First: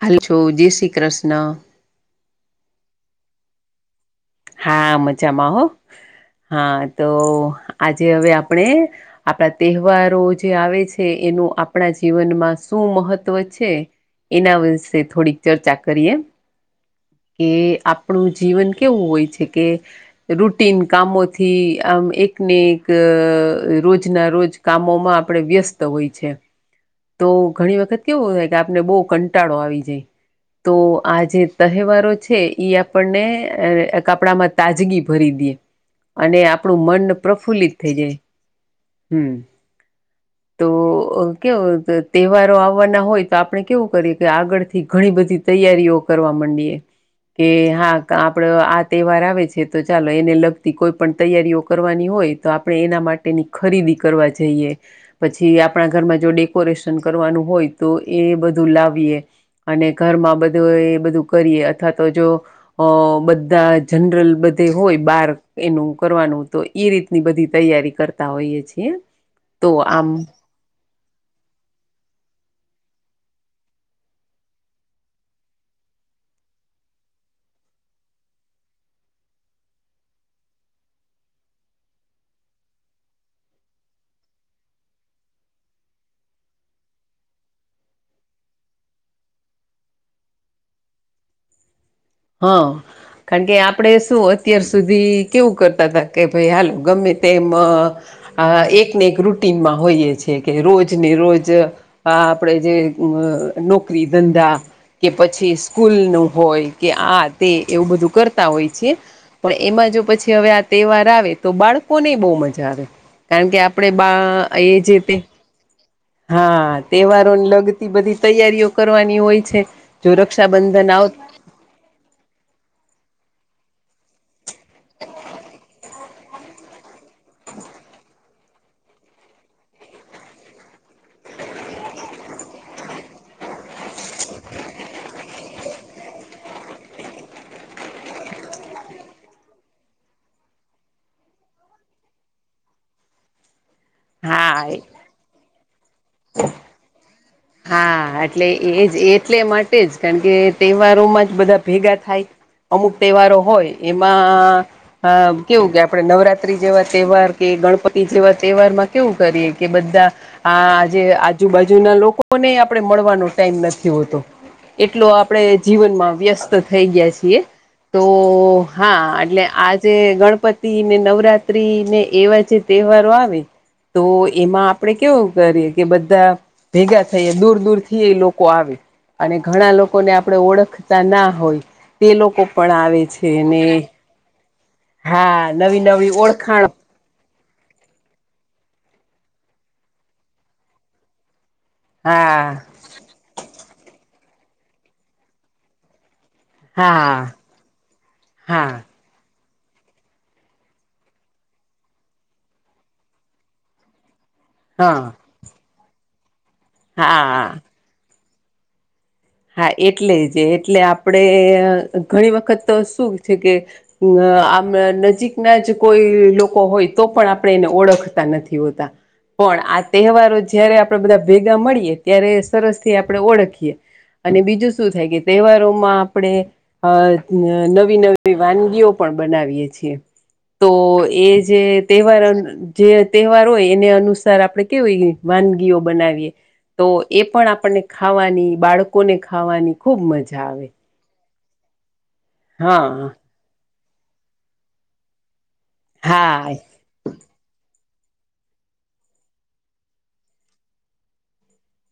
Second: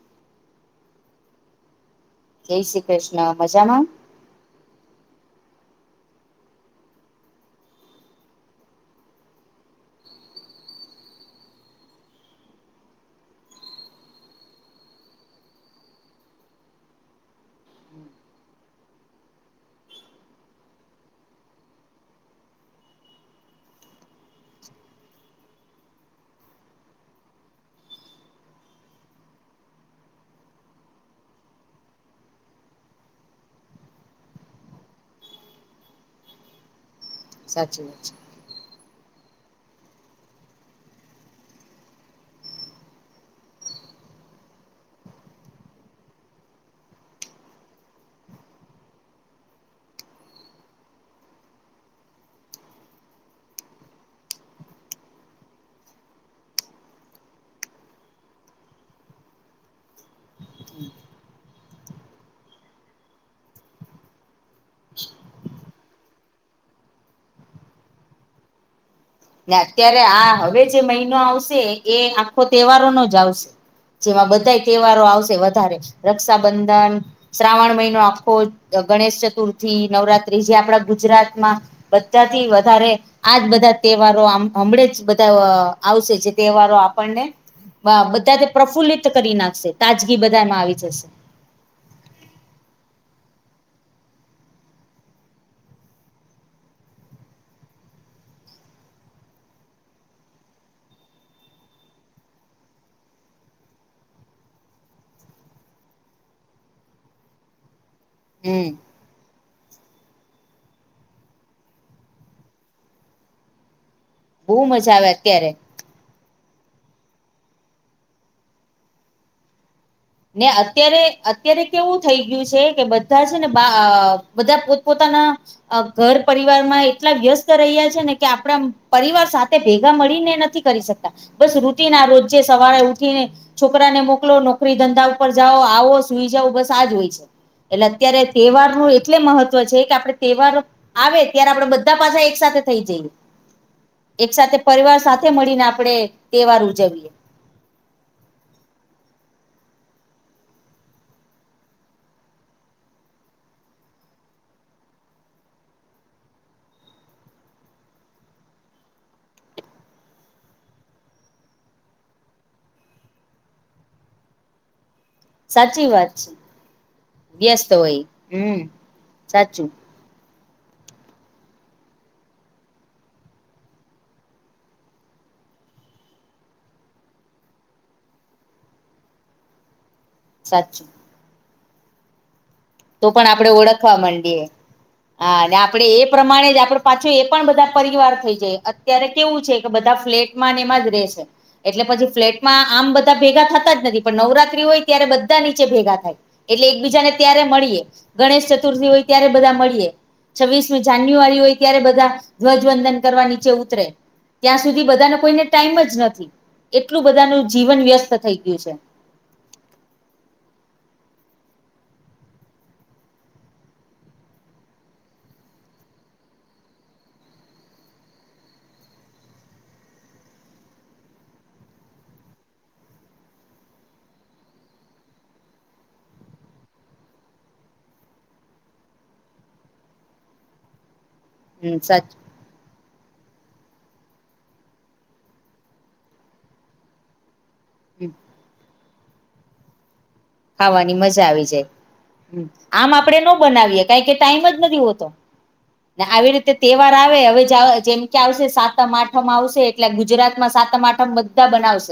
[unintelligible] છો જય શ્રી ક્રષ્ન. જય શ્રી ક્રષ્ન મજામાં. હા મજામાં હો હા તો આજે હવે આપણે આપણા તહેવારો જે આવે છે એનું આપણા જીવનમાં શું મહત્ત્વ છે એના વિશે થોડીક ચર્ચા કરીએ. કે આપણું જીવન કેવું હોય છે કે રૂટીન કામોથી આમ એકને એક રોજ ના રોજ કામોમાં આપણે વ્યસ્ત હોય છે. તો ઘણી વખત કેવું હોય કે આપને બહુ કંટાળો આવી જાય. તો આ જે તહેવારો છે ઈ આપણને અ તો આપડામાં તાજગી ભરી દે અને આપણું મન પ્રફુલ્લિત સાચી થઈ વાત છે. જાય. હમ. તોઅ કેવું તહેવારો આવવાના હોય તો આપણે કેવું કરીએ કે આગળથી ઘણી બધી તૈયારીઓ કરવા મંડીએ કે હા ક આપડ આ તહેવાર આવે છે તો ચાલો એને લગતી કોઈ પણ તૈયારીઓ કરવાની હોય તો આપણે એના માટ તેની ખરીદી કરવા જઈએ પછી આપણા ઘરમાં જો ડેકોરેશન કરવાનું હોય તો એ બધું લાવીએ અને ઘરમાં બધું એ બધું કરીએ અથવા તો જો અ બધા જનરલ બધે હોય બાર એનું કરવાનું તો એ રીતની બધી તૈયારી કરતા હોઈએ છીએ. ને તો અત્યારે આમ આ હવે જે મહિનો આવશે એ આખો તહેવારોનો જ આવશે. જેવા બધા તહેવારો આવશે વધારે રક્ષાબંધન શ્રાવણ મહિનો આખો ગણેશ ચતુર્થી નવરાત્રી જે આપડા ગુજરાત ના બધા થી વધારે આજ બધા તહેવારો હમણાં જ બધા આવશે જે તહેવારો આપણને વા બધા તે પ્રફુલ્લિત કરી નાખશે તાજગી બધામાં આવી જશે હા. કારણ કે આપણે શું અત્યાર સુધી કેવું કરતા હતા કે ભાઈ હાલો ગમે તેમ હા એકને એક રૂટિનમાં હોઈએ છે કે રોજ ને રોજ આ આપણેે જે અ નોકરી ધંધા કે પછી સ્કૂલ નું હોય કે આ તે એવું બધું કરતા હમ હોય છે. પણ એમાં જો પછી હવે આ તહેવાર આવે તો બાળકોને બહુ મજા આવે. કારણ કે આપણે બા બહુ એ જ મજા આવે રીતે અત્યારે હા તહેવારોને લગતી બધી તૈયારીઓ કરવાની હોય છે સુ ને રક્ષાબંધન અત્યારે આવ અત્યારે કેવું થઈ ગયું છે કે બધા છે ને બધા પોત પોતાના ઘર પરિવાર માં એટલા વ્યસ્ત રહ્યા છે ને કે આપડા પરિવાર સાથે ભેગા મળીને નથી કરી શકતા બસ રુટિ ના રોજે સવારે ઉઠીને છોકરાને મોકલો નો ફરી ધંધા ઉપર જાઓ આવો સુઈ જાઓ બસ આજ હોય છે એટલે અત્યારે તહેવાર નું એટલે મહત્વ છે કે આપડે તહેવાર આવે ત્યારે આપડે બધા પાછા એક સાથે થઈ જઈએ [inaudible] એક સાથે હા પરિવાર સાથે મળીને આપડે તહેવાર ઉજવીએ હા એટલે એજ એટલે માટે જ કારણ કે તહેવારોમાં જ બધા ભેગા થાય અમુક તહેવારો હોય એમાં હા કેવું કે આપડે નવરાત્રી જેવા તહેવાર કે ગણપતિ જેવા તહેવાર માં કેવું કરીએ કે બધા આ જે આજુબાજુ ના લોકો કોને આપણે મળવાનો ટાઈમ નથી હોતો એટલો આ પણે સાચી વાત જીવનમાં છે વ્યસ્ત થઈ ગયા છીએ વ્યસ્ત હોય તો હમ હા એટલે સાચું આજ જે ગણપતિ ને નવરાત્રી ને એવા જે તહેવારો આવે તો એમાં આપડે કેવું કરીએ કે બધા ભેગા થઈ દૂર દૂર થી એ લોકો આવે અને ઘણા લોકોને આપણે સાચું ઓળખતા ના હોય તે લોકો પણ આવે તો પણ છે આપડે ને ઓળખવા માંડીએે હા અને નવી આપડી એ નવી પ્રમાણે જ ઓળખાણ આપડુ પાછું એ પણ બધા પરિવાર થઈ જાય અત્યારે કેવું છે કે બધા ફ્લેટ માં એમાં જ રહેશે એટલે પછી હા ફ્લેટમાં આમ બધા ભેગા થતા જ નથી પણ નવરાત્રી હોય ત્યારે બધા નીચે ભેગા થાય એટલે એકબીજાને હા ત્યારે મળીએ ગણેશ હા ચતુર્થી હોય ત્યારે બધા મળીએ છવ્વીસમી જાન્યુઆરી હોય ત્યારે બધા ધ્વજવંદન કરવા નીચે ઉતરે ત્યાં સુધી હા બધાનો કોઈને ટાઈમ જ નથી એટલું હા બધાનું જીવન વ્યસ્ત થઈ ગયું છે હા એટલે જ એટલે આપડે ઘણી વખત તો શું છે કે અ આમ નજીકના જ કોઈ લોકો હોય તો પણ આપણે એને ઓળખતા નથી હોતા પણ આ તહેવારો જયારે આપણેે બધા ભેગા મળીએ ત્યારે સરસ થી આપણે ઓળખીએ અને બીજું શું થાય કે તહેવારોમાં આપડે અ નવી નવી વાનગીઓ પણ બનાવીએ છીએ તો એજ જે હમ સાચું તહેવાર જે તહેવાર હોય એને અનુસાર આપણે કેવી હોય વાનગીઓ બનાવીએ તો એ પણ આ પણને ખાવાની બાળકોને ખાવાની ખૂબ મજ ખાવાની મજા આવી જાય આમ હા આપડે નો બનાવીયે કાઈ કે ટાઈમ જ નથી હોતો ને આવી રીતે હા તે વાર આવે હવે જેમ કે આવશે સાતમ આઠમ આવશે એટલે ગુજરાત માં સાતમ આઠમ બધા બનાવ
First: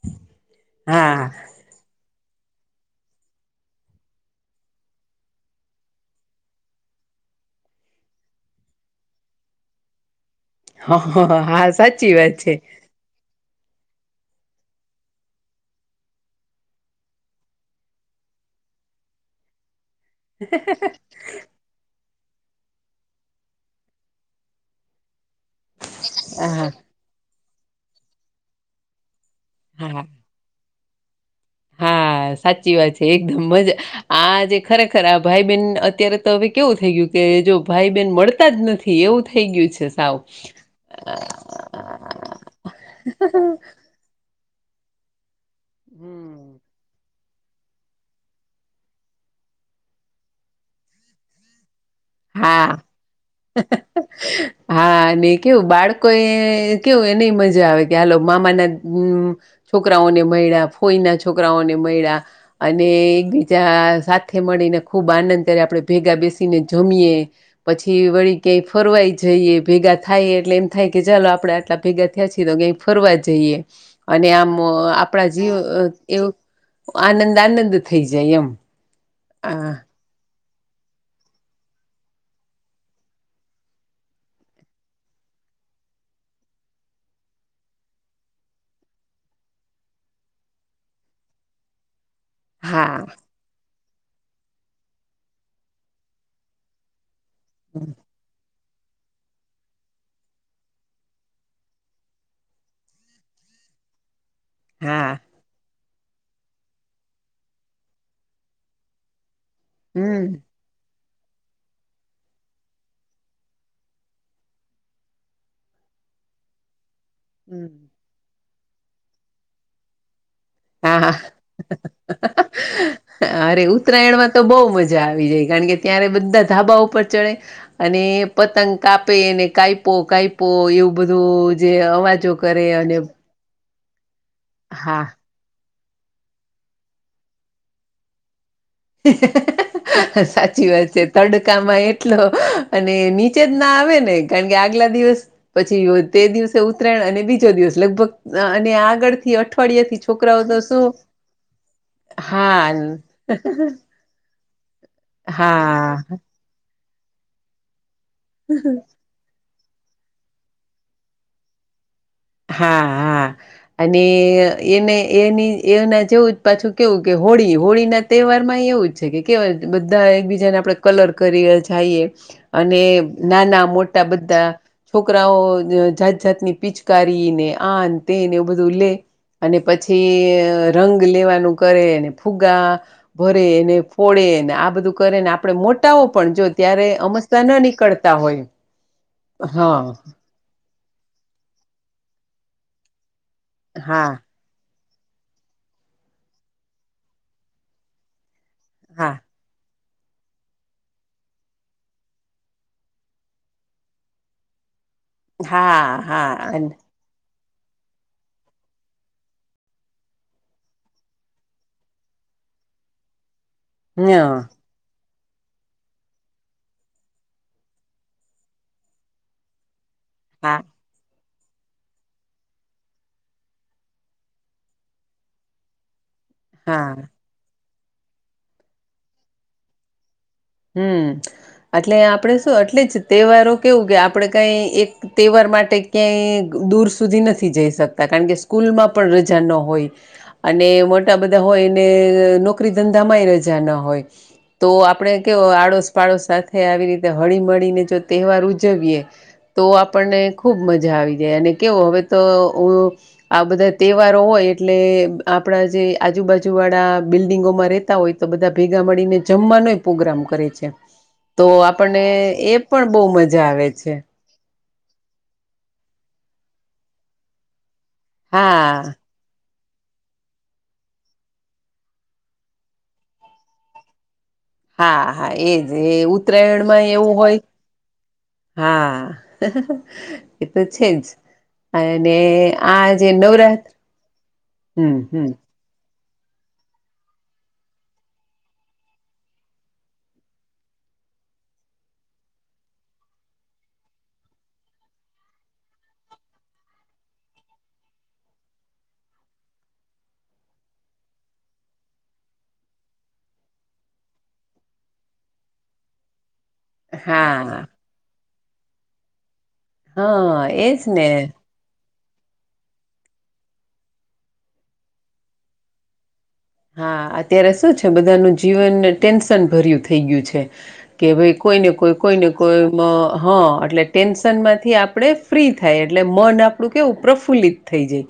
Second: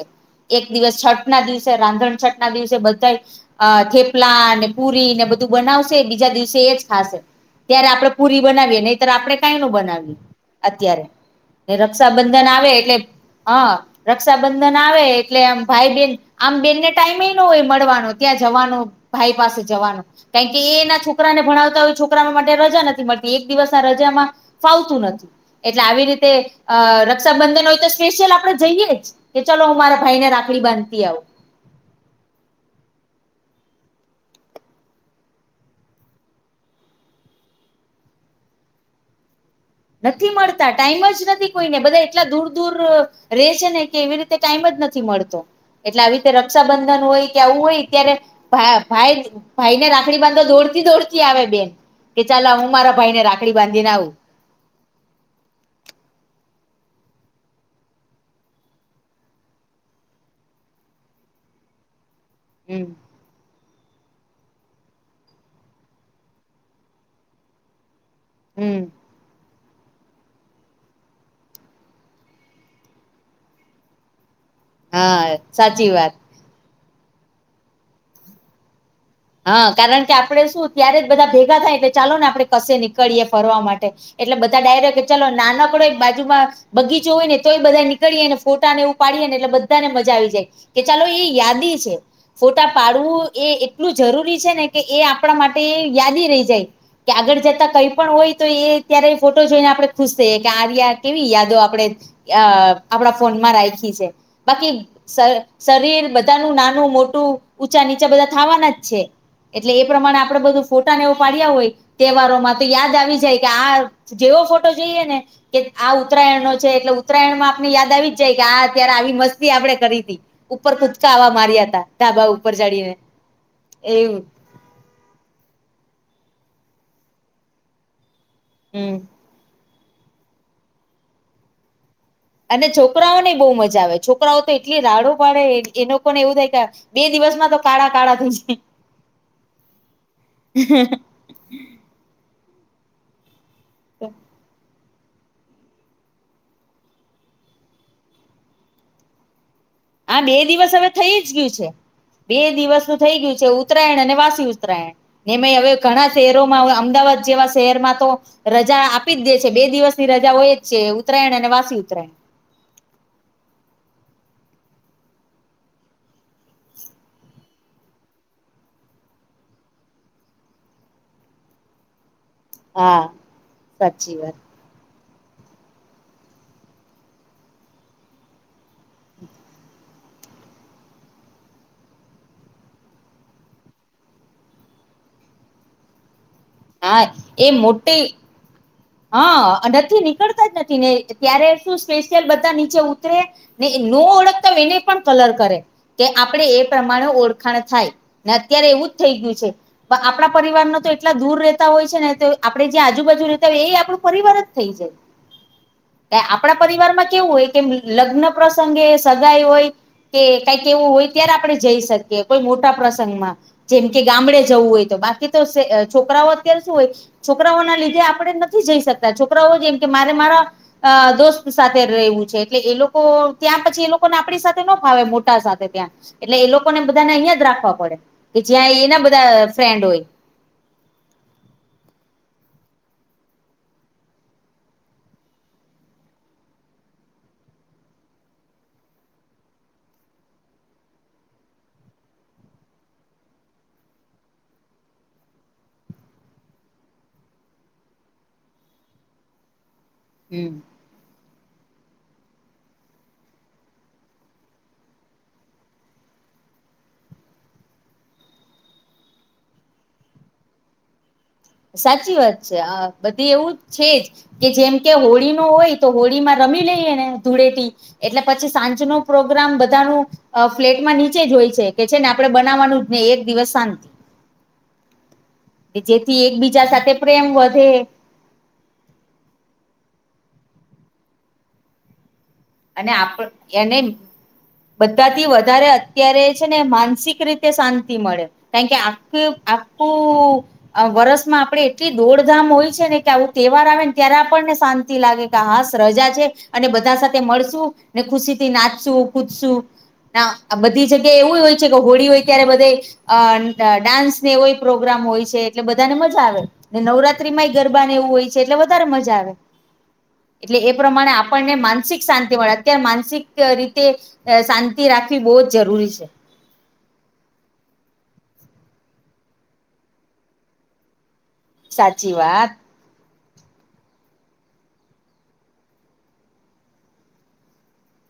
એક દિવસ હા છઠ ના દિવસે રાંધણ છઠ ના દિવસે બધા અ થેપલા પુરી ને બધું બનાવશે બીજા દિવસે એજ ખાશે ત્યારે આપડણે પુરી બનાવીએ નહી આપડણે કઈ ન બનાવીએ અત્યારે હા સાચી વાત રક્ષાબંધન છે આવે એટલે હા રક્ષાબંધન આવે એટલે આમ ભાઈ બેેન આમ બેનને ટાઈમ ન હોય મળવાનો ત્યાં જવાનો ભાઈ પાસે જવાનો કારણ કે એના છોકરાને ભણાવતા હોય છોકરા મા માટે રજા નથી મળ એક દિવસ રજામાં ફાવતું નથી એટલે આવી રીતે હા અ ર ક્ષાબંધન હોય તો સ્પેશિયલ આપડે જઈએે જ કે ચાલો હું મારા હા ભાઈ ને રાખડી બાંધતી આવ હા સાચી વાત છે એકદમ મજા આ જેે ખરેખર આ ભાઈ બેન અત્યારે તો હવે કેવું થઈ ગયું કે જો ભાઈબેન મળતા જ નથી તી એવું થઈ ગયુ છે સાવ નથી મળતા ટાઈમ જ નથી કોઈને બધા એટલા દૂર દૂર રે હમ છે ને એવી રીતે કાઈમ જ નથી મળતો એટલે આવી રીતે રક્ષાબંધન હોય કે આવું હોય ત્યારે ભ ભાઈ ભાઈ ને રાખડી બાંધો દોડતી દોડતી આવે બેન કે ચાલ હા હું મારા ભાઈ ને રાખડી બાંધીને આવું. હા છોકરાઓને મળ્યા ફોઈના છોકરાઓને મળ્યા હમ અને એકબીજા સાથે મળીને ખૂબ આનંદ કરી આપણે ભેગા બેસીને જમીએ પછી વળી ક્યાય હમ ફરવાય જઈએ ભેગા થાય એટલે એમ થાય કે ચાલો આપડે આટલા ભેગા થયા છીએ તો કઈ ફરવા જઈએ અને આમ આપણા હા જીવ સાચી વાત એવું આનંદ આનંદ થઈ જાય એમ હા કારણ કે આપડ શું ત્યારે જ બધા ભેગા થાયટલે ચાલો ને આપડણે કશે નીકળીએ ફરવા માટે એટલે બધા ડાયરેક્ટ ચાલો નાનકડો એક બાજુમાં બગીચો હોય ને તો બધા નીકળીએ નેોટા ને એવું પાડીએ ને એટલે બધાને મજા આવી જાય. કે ચાલો એ યાદી છે. ફોટા હા પાડવું એ એટલું જરૂરી છે ને કે એ આપણા માટે યાદી રહી જાય. કે આગળ જતા કઈ પણ હોય તો એ ત્યારે એ ફોટો જોઈને આપડણે ખુશ થઈએ કે આર્યા કેવી યાદો આપડે અ આપણા ફોનમાં રાખી છે. બાકી હા શરીર બધાનું નાનું મોટું ઊંચા નીચા બધા થવાના એટલે એ પ્રમાણે હમ આપડે બધું. ફોટાનેવ પાડ્યા હોય તહેવારોમાં તો યાદ આવી જાય કે આ જેવો ફોટો જોઈએ ને કે આ ઉત્તરાયણ નો છે એટલે ઉત્તરાયણ માં હમ આપને યાદ આવી જ જાય કે આ અત્યારે આવી મસ્તી આપડણે કરી હતી. ઉપર કૂદકા હા આવા માર્યા હતા ઢાબા ઉપર ચડીને અરે ઉત્તરાયણ એવું માં તો બહ મજા આવી જાય કારણ કે ત્યારે બધા ધાબા ઉપર ચડે અને પતંગ હમ કાપે ને કાપો કાો એવું બધું જે અવાજો અને છોકરાઓ ની બહુ મજા આવે છોકરાઓ તો એટલી હા રાડો પાડે એનો લોકોને એવું થાય કે બે દિવસમાં તો કાળા કાળા થશે. સાચી વાત છે તડકામાં એટલો અને ની ચે ના આવે ને કારણ કે આગલા દિવસ પછી તે દિવસે ઉત્તરાયણ અને બીજો દિવસ લગભગ અને આગળ થી અ ફળ આ બે છોકરાઓ તો દિવસ શું હવે થઈ જ ગયું છે બે હા દિવસનું થઈ ગયું છે ઉત્તરાયણ અને વાસી ઉત્તરાયણ હવે હા ઘણા શહેરોમાં અમદાવાદ જેવા શહેરમાં તો રજા આપી જ દે છે બે દિવસ ની રજા હોય જ છે ઉત્તરાયણ અને વાસી ઉત્તરાયણ હા હા અને એને એની એના જેવું જ પાછું કેવું કે હોળી હોળીના તહેવારમાં એવું જ છે કેય બધા એકબીજાને આપણે કલર કરી જઈએ અને હા નાના મોટા સાચી વાત બધા છોકરાઓ જાત જાતની પીચ કરીીને આનતેને બધુલે અને પછી રંગ લેવાનું કરેને ફુગા ભરે એને ફોડે ને આ બધું કરે ને આપડે મોટાઓ પણ જો ત્યારે હા અમસ્તા ન નીકળતા હોઈ. હહ અ નથી નીકળતા જ નથી ને ત્યારે શું સ્પેશિયલ બધા નીચે ઉતરે ને નો હા ઓળખતા હોય એને પણ કલર કરે કે આપણે એ પ્રમાણે ઓળખાણ થાય. ને અત્યારે એવું જ થઇ હા ગયું છે. આપણા પરિવાર ન તો એટલા દૂર રહેતા હોય છે ને તો આપડે જે આજુબાજુ એ આપણું પરિવાર જ થઈ હા જાય આપણા હા પરિવારમાં કેવું હોય. કેમ લગ્ન પ્રસંગે સગાઈ હોય. કે કઈક એવું હોય ત્યારે આપણે જઈ શકીએ કોઈ મોટા પ્રસંગમાં જેમ કે ગામડે હા જવું હોય તો બાકી તો છોકરાઓ અત્યારે શું હોય છોકરાઓના લીધે આપણે નથી જઈ શકતા છોકરાઓ જેમ કે મારે મારા હા અ દોસ્ત ની સાથે રેવું છે એટલે એ લોકો ત્યાં પછી એ લોકોને આપણી સાથે ન ફાવે મોટા સાથે ત્યાં. એટલે એ લોકોને હા બધાને અહિયાં જ રાખવા પડે. કે જ્યાં એના બધા ફ્રેન્ડ હોય. હમ એટલે આપડે શું અટલે જ તહેવારો કેવું કે આપડે કઈ એક તહેવાર માટે ક્યાંય દૂર સુધી નથી જઈ શકતા કારણ કે સ્કૂલમાં પણ રજા ન હોય. અને મોટા બધા હોય ને નોકરી ધંધામાંય રજા ન હોય. તો આપણે કે આડોશ પાડોશ સાથે આવી રીતે હળી મળીને જો તહેવાર ઉજવીએ. તો આપણને હમ ખુબ મજા આવી જાય અને કેવો હવે તો આ બધા તહેવારો હોય એટલે આપણા જે આજુબાજુ વાળા બિલ્ડિંગોમાં રહેતા હોય. તો બધા ભેગા મળીને જમવાનોય પોગ્રામ કરે છે. તો આપણને સાચી વાત એ છે પણ આ બહુ બધી મજા એવું આવે છે. જ કે જેમ કે હોળીનો હોય તો હોળીમાં રમી લઈએ ને ધૂળેટી એટલે પછી હા સાંજનો પ્રોગ્રામ બધાનું અ ફ્લેટમાં નીચે જ હોય છે. કે છે ને આપણે બનાવાનું જ નહી એક દિવસ શાંતિ. હા હા એજ એ જેથી એકબીજા ઉત્તરાયણમાં એ સાથે એવું પ્રેમ હોય. વધે હા એતો છે જ અને અને આ જે આપ નવરાત્ર એને હમ બધાથી હમ વધારે અત્ અત્યારે છે ને માનસિક રીતે શાંતિ મળે. કારણ કે આખે આખું અ વરસમાં આપડે એટલી દોડધામ હોય છે ને કે આવું તહેવાર આવે ને ત્યારે આપણને શાંત તી લાગે કે હાશ રજા છે અને બધા સાથ થે મળશું ને ખુશીથી નાચશું, કૂદશું. ના આ બધી જગ્યાએ એવું જ હોય છે કે હોળી હોય ત્યારે બધે અ ડાન્સને એવોય પ્રોગ્રામ હોય છે. એટલે બધાને મજા આવે. ને નવરાત્રી માંય હા ગરબાને એવું હોય છે એટલે વધારે મજા આવે. હા એટલે એ એજ ને પ્રમાણે આપણને માન શાંતિ મળે અત્યારે માનસિક રીતે અ શાંતિ રાખવી બહુ જ જરૂરી છે. હા અત્યારે શું છે બધાનું જીવન ને ટેન્શન ભર્યું થઈ ગયું છે કે ભાઈ કોઈને કોઈ સાચી કોઈને વાત કોઈ હહ એટલે ટેન્શનમાંથી આપણે ફ્રી થાય એટલે મન આપણું કેવું પ્રફુલ્લિત થઈ જઈ.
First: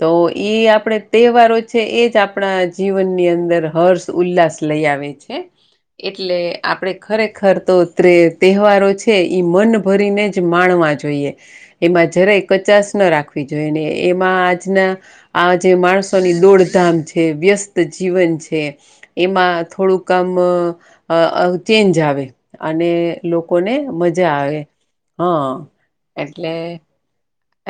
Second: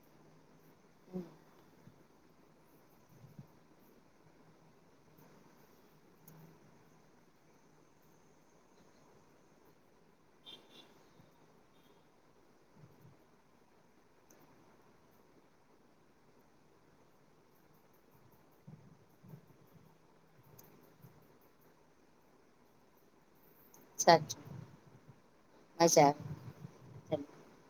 તો ઈ આપણે તહેવારો છે એ જ આપણા જીવનની અંદર હર્ષ, ઉલ્લાસ લઈ આવે છે. એટલે આપણે ખરેખર તો ત્રે તહેવારો છે ઈ મન ભરીને જ માણવા જો જોઈએ. એમાં જરાય કચાસ ન રાખવી જોઈને એમાં આજના આ જે માણસોની દોડધામ છે. વ્યસ્ ત જીવન છે. એમાં થોડુંક આમ અ ચેન્જ આવે. અને લોકોને મજા સાચી આવે. હહ મજા એટલે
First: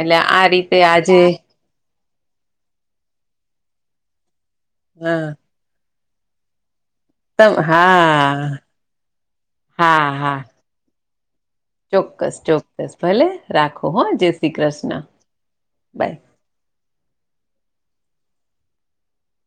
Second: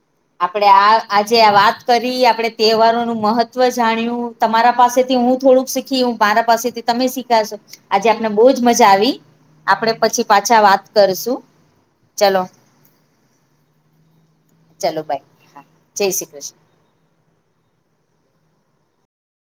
એટલે આ આપણેે રીતે આ આજે આ વાત કરી આપણે તહેવારોનું મહત્વ જાણ્યું, તમારા પાસેથી હા હું થોડુંક શીખ ખી હું મારા પાસેથી તમે શીખ ખ્યા તમ હશો. આજે આપને બહુ હા જ મજા આવી. આપડે હા પછી હા પાછા વાત કરશું. ચોક્કસ ચલો ચોક્કસ. ભલે રાખો હહ જય શ્રી કૃષ્ણ. ચલો બાય હા જય બાય શ્રી કૃષ્ણ